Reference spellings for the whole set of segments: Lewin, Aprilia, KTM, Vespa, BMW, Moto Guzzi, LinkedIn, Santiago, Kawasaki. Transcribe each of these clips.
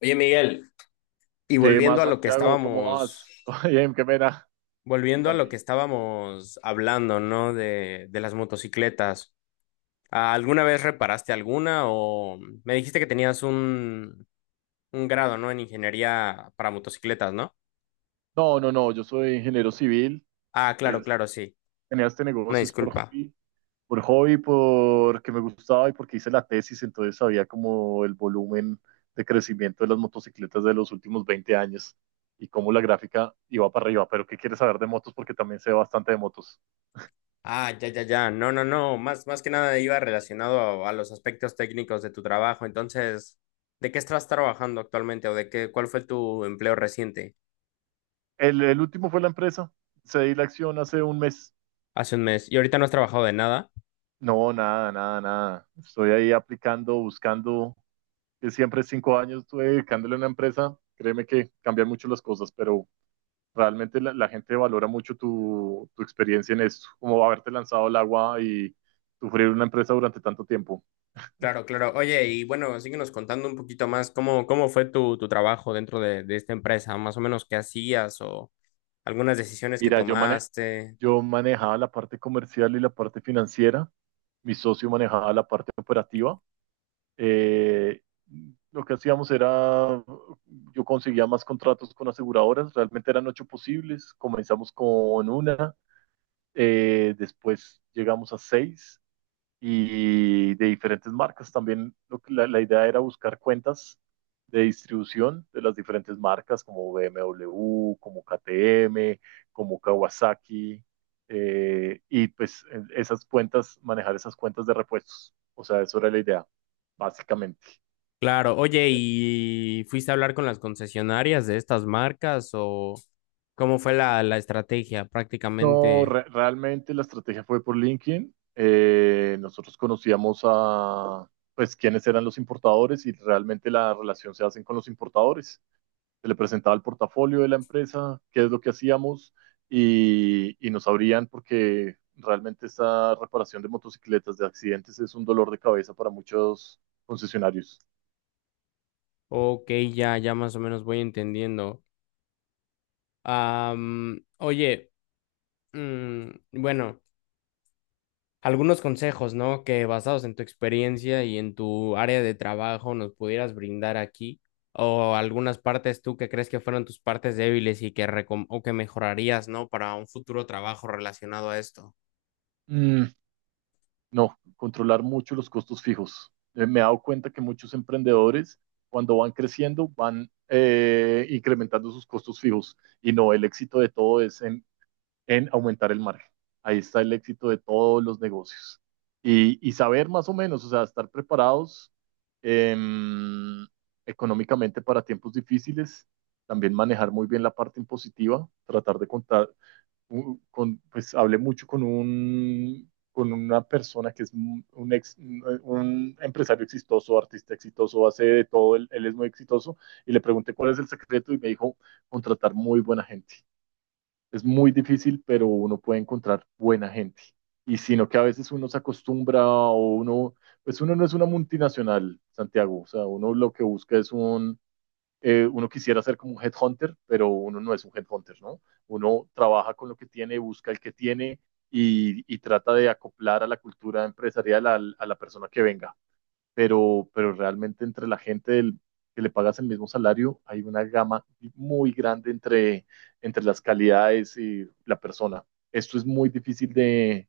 Oye, Miguel, y ¿Qué volviendo más, a lo que Santiago? ¿Cómo estábamos, vas? Oye, qué pena. volviendo a lo que Cuéntame. estábamos hablando, ¿no? De las motocicletas. ¿Alguna vez reparaste alguna o me dijiste que tenías un grado, ¿no? En ingeniería para motocicletas, ¿no? No, no, no, yo soy ingeniero civil. Ah, claro, es- claro, sí. Tenía este Una negocio es disculpa. Por hobby, porque me gustaba y porque hice la tesis, entonces sabía como el volumen de crecimiento de las motocicletas de los últimos 20 años y cómo la gráfica iba para arriba. Pero ¿qué quieres saber de motos? Porque también sé bastante de motos. Ah, ya, ya, ya. No, no, no. Más que nada iba relacionado a los aspectos técnicos de tu trabajo. Entonces, ¿de qué estás trabajando actualmente o de qué, cuál fue tu empleo reciente El último fue la empresa. Cedí la acción hace un mes. hace un mes? ¿Y ahorita no has trabajado de nada? No, nada, nada, nada. Estoy ahí aplicando, buscando. Que siempre 5 años estuve dedicándole a una empresa, créeme que cambian mucho las cosas, pero realmente la gente valora mucho tu experiencia en esto, como haberte lanzado al agua y sufrir una empresa durante tanto tiempo. Claro, claro. Oye, y bueno, síguenos contando un poquito más cómo, cómo fue tu trabajo dentro de esta empresa, más o menos qué hacías o algunas decisiones que Mira, tomaste. yo manejaba la parte comercial y la parte financiera, mi socio manejaba la parte operativa. Eh, lo que hacíamos era, yo conseguía más contratos con aseguradoras, realmente eran ocho posibles, comenzamos con una, después llegamos a seis y de diferentes marcas. También la idea era buscar cuentas de distribución de las diferentes marcas como BMW, como KTM, como Kawasaki, y pues esas cuentas, manejar esas cuentas de repuestos. O sea, eso era la idea, básicamente. Claro, oye, ¿y fuiste a hablar con las concesionarias de estas marcas o cómo fue la, la estrategia No, prácticamente? Realmente la estrategia fue por LinkedIn. Nosotros conocíamos a, pues, quiénes eran los importadores y realmente la relación se hacen con los importadores. Se le presentaba el portafolio de la empresa, qué es lo que hacíamos y nos abrían porque realmente esta reparación de motocicletas, de accidentes, es un dolor de cabeza para muchos concesionarios. Ok, ya, ya más o menos voy entendiendo. Oye, mm, bueno, algunos consejos, ¿no? Que basados en tu experiencia y en tu área de trabajo nos pudieras brindar aquí, o algunas partes tú que crees que fueron tus partes débiles y que o que mejorarías, ¿no? Para un futuro trabajo relacionado a esto. Mm. No, controlar mucho los costos fijos. Me he dado cuenta que muchos emprendedores, cuando van creciendo, van incrementando sus costos fijos. Y no, el éxito de todo es en aumentar el margen. Ahí está el éxito de todos los negocios. Y saber más o menos, o sea, estar preparados em, económicamente para tiempos difíciles, también manejar muy bien la parte impositiva, tratar de pues hablé mucho con una persona que es un ex, un empresario exitoso, artista exitoso, hace de todo, él es muy exitoso, y le pregunté cuál es el secreto y me dijo contratar muy buena gente. Es muy difícil, pero uno puede encontrar buena gente. Y sino que a veces uno se acostumbra o pues uno no es una multinacional, Santiago, o sea, uno lo que busca es un uno quisiera ser como un headhunter, pero uno no es un headhunter, ¿no? Uno trabaja con lo que tiene, busca el que tiene y trata de acoplar a la cultura empresarial a la persona que venga. Pero realmente entre la gente que le pagas el mismo salario, hay una gama muy grande entre las calidades y la persona. Esto es muy difícil de,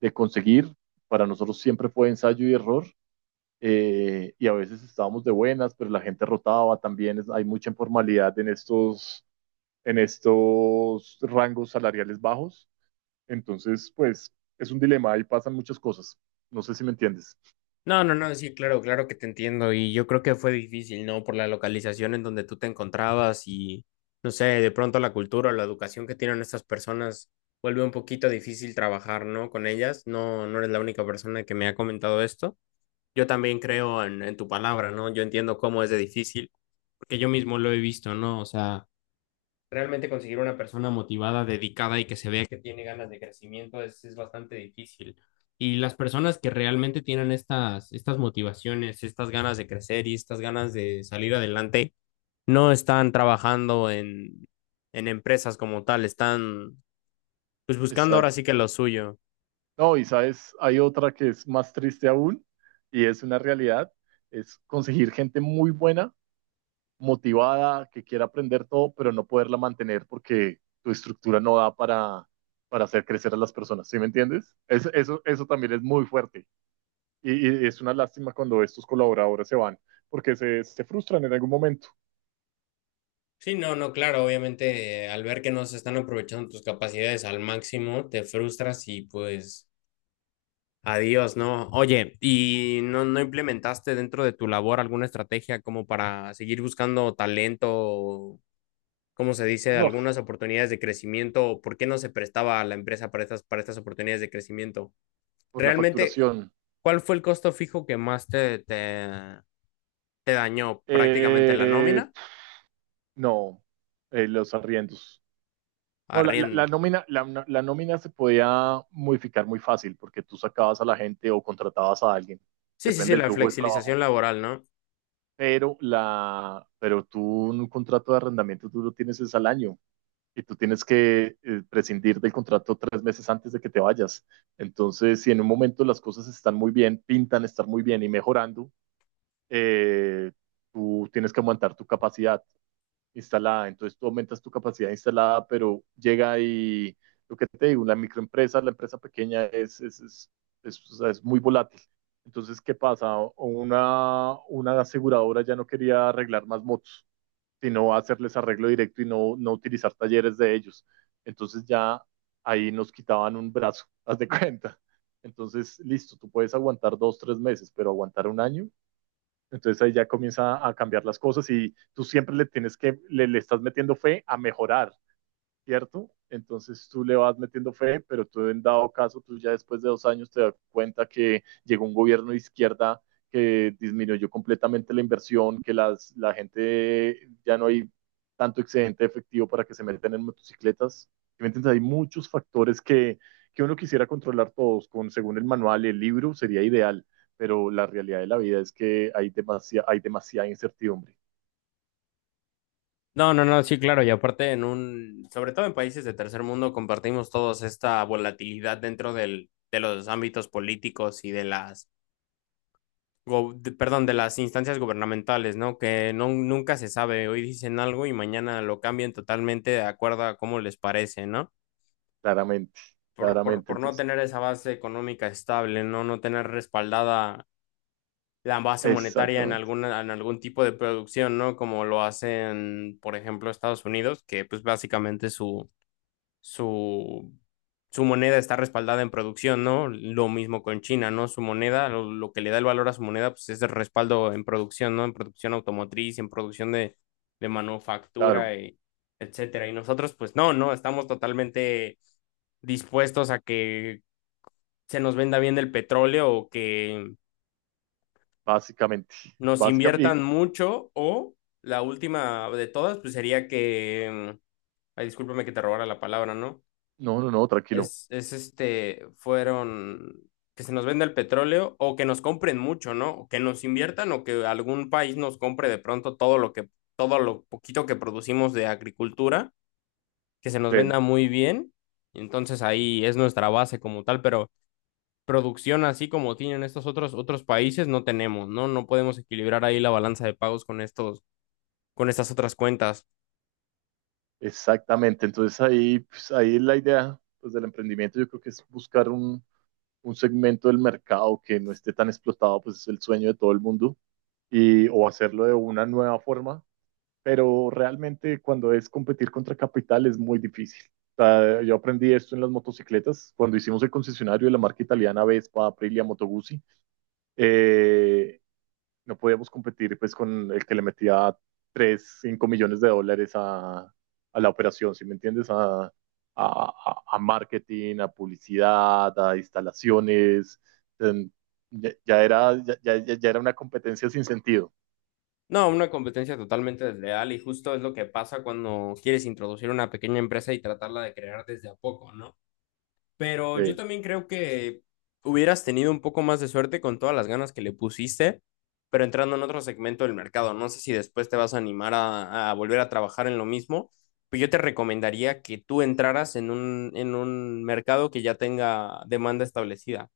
de conseguir. Para nosotros siempre fue ensayo y error y a veces estábamos de buenas, pero la gente rotaba también, hay mucha informalidad en estos rangos salariales bajos, entonces pues es un dilema, ahí pasan muchas cosas, no sé si me entiendes. No, no, no, sí, claro, claro que te entiendo y yo creo que fue difícil, ¿no? Por la localización en donde tú te encontrabas y no sé, de pronto la cultura o la educación que tienen estas personas vuelve un poquito difícil trabajar, ¿no? Con ellas. No, no eres la única persona que me ha comentado esto. Yo también creo en tu palabra, ¿no? Yo entiendo cómo es de difícil, porque yo mismo lo he visto, ¿no? O sea, realmente conseguir una persona motivada, dedicada y que se vea que tiene ganas de crecimiento es bastante difícil. Y las personas que realmente tienen estas, estas motivaciones, estas ganas de crecer y estas ganas de salir adelante, no están trabajando en empresas como tal, están pues buscando ahora Exacto. sí que lo suyo. No, y sabes, hay otra que es más triste aún, y es una realidad, es conseguir gente muy buena motivada, que quiera aprender todo, pero no poderla mantener porque tu estructura no da para hacer crecer a las personas, ¿sí me entiendes? Eso también es muy fuerte y, y, es una lástima cuando estos colaboradores se van porque se frustran en algún momento. Sí, no, no, claro, obviamente al ver que no se están aprovechando tus capacidades al máximo, te frustras y pues adiós, ¿no? Oye, ¿y no, no implementaste dentro de tu labor alguna estrategia como para seguir buscando talento, o, como se dice, No, algunas oportunidades de crecimiento? ¿O por qué no se prestaba a la empresa para estas oportunidades de crecimiento? por la Realmente, facturación. ¿cuál fue el costo fijo que más te dañó? ¿Prácticamente la Eh, nómina? no, los arriendos. No, la, la, la Arriendo. nómina, la, la nómina se podía modificar muy fácil porque tú sacabas a la gente o contratabas a alguien. Sí, sí, sí, Depende del la flujo del flexibilización trabajo laboral, ¿no? pero pero tú un contrato de arrendamiento tú lo tienes es al año y tú tienes que prescindir del contrato 3 meses antes de que te vayas. Entonces, si en un momento las cosas están muy bien, pintan estar muy bien y mejorando, eh, tú tienes que aumentar tu capacidad instalada. Entonces tú aumentas tu capacidad instalada, pero llega y lo que te digo, la microempresa, la empresa pequeña es, o sea, es muy volátil. Entonces, ¿qué pasa? Una aseguradora ya no quería arreglar más motos, sino hacerles arreglo directo y no utilizar talleres de ellos. Entonces ya ahí nos quitaban un brazo, haz de cuenta. Entonces, listo, tú puedes aguantar 2, 3 meses, pero aguantar un año, entonces ahí ya comienza a cambiar las cosas y tú siempre le tienes que, le estás metiendo fe a mejorar, ¿cierto? Entonces tú le vas metiendo fe, pero tú en dado caso, tú ya después de 2 años te das cuenta que llegó un gobierno de izquierda que disminuyó completamente la inversión, que la gente ya no hay tanto excedente efectivo para que se metan en motocicletas. ¿Sí? ¿Me entiendes? Hay muchos factores que uno quisiera controlar todos, según el manual, el libro sería ideal, pero la realidad de la vida es que hay demasiada incertidumbre, No, no, no, sí, claro, y aparte sobre todo en países de tercer mundo, compartimos todos esta volatilidad dentro del, de los ámbitos políticos y de las, perdón, de las instancias gubernamentales, ¿no? Que no, nunca se sabe, hoy dicen algo y mañana lo cambian totalmente de acuerdo a cómo les parece, ¿no? claramente, Por, por, claramente. por no Entonces, tener esa base económica estable, ¿no? No tener respaldada la base monetaria en exactamente, alguna, en algún tipo de producción, ¿no? Como lo hacen, por ejemplo, Estados Unidos, que pues básicamente su, su moneda está respaldada en producción, ¿no? Lo mismo con China, ¿no? Su moneda, lo que le da el valor a su moneda, pues es el respaldo en producción, ¿no? En producción automotriz, en producción de claro. manufactura, y etcétera. Y nosotros, pues no, no, estamos totalmente dispuestos a que se nos venda bien el petróleo o que Básicamente, nos básicamente, inviertan y mucho o la última de todas, pues sería que, ay, discúlpame que te robara la palabra, ¿no? no, no, no, tranquilo. Es este, fueron que se nos venda el petróleo o que nos compren mucho, ¿no? O que nos inviertan o que algún país nos compre de pronto todo lo que, todo lo poquito que producimos de agricultura, que se nos venda Sí, muy bien. Y entonces ahí es nuestra base como tal, pero producción así como tienen estos otros, otros países no tenemos, ¿no? No podemos equilibrar ahí la balanza de pagos con estos, con estas otras cuentas. exactamente. Entonces ahí, pues, ahí la idea pues, del emprendimiento yo creo que es buscar un segmento del mercado que no esté tan explotado, pues es el sueño de todo el mundo, y, o hacerlo de una nueva forma, pero realmente cuando es competir contra capital es muy difícil. O sea, yo aprendí esto en las motocicletas, cuando hicimos el concesionario de la marca italiana Vespa, Aprilia, Moto Guzzi, eh, no podíamos competir pues con el que le metía 3 5 millones de dólares a la operación, ¿sí me entiendes? A marketing, a publicidad, a instalaciones. Ya era una competencia sin sentido. No, una competencia totalmente desleal y justo es lo que pasa cuando quieres introducir una pequeña empresa y tratarla de crear desde a poco, ¿no? Pero yo Sí, también creo que hubieras tenido un poco más de suerte con todas las ganas que le pusiste, pero entrando en otro segmento del mercado. No sé si después te vas a animar a volver a trabajar en lo mismo, pero yo te recomendaría que tú entraras en un mercado que ya tenga demanda establecida.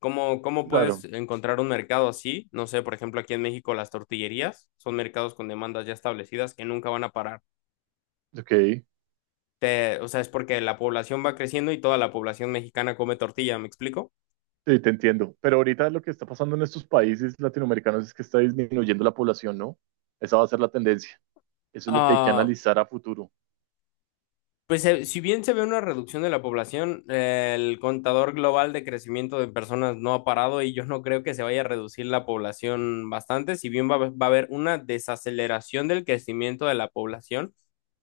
¿Cómo, cómo puedes claro, encontrar un mercado así? No sé, por ejemplo, aquí en México las tortillerías son mercados con demandas ya establecidas que nunca van a parar. ok. O sea, es porque la población va creciendo y toda la población mexicana come tortilla, ¿me explico? Sí, te entiendo. Pero ahorita lo que está pasando en estos países latinoamericanos es que está disminuyendo la población, ¿no? Esa va a ser la tendencia. Eso es lo que hay que Ah, analizar a futuro. pues si bien se ve una reducción de la población, el contador global de crecimiento de personas no ha parado y yo no creo que se vaya a reducir la población bastante, si bien va a haber una desaceleración del crecimiento de la población,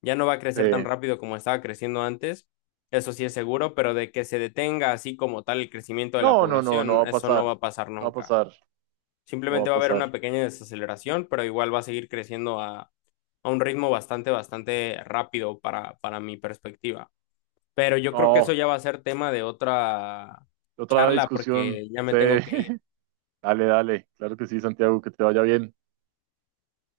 ya no va a Sí. crecer tan rápido como estaba creciendo antes, eso sí es seguro, pero de que se detenga así como tal el crecimiento de No, la no, no, no va población, a eso no pasar. va a pasar No va a nunca. pasar. No va Simplemente a va a haber pasar. una pequeña desaceleración, pero igual va a seguir creciendo a un ritmo bastante, bastante rápido para mi perspectiva. Pero yo creo que eso No, ya va a ser tema de otra otra charla discusión. porque ya me Sí. tengo que ir. Dale, dale. Claro que sí, Santiago, que te vaya bien.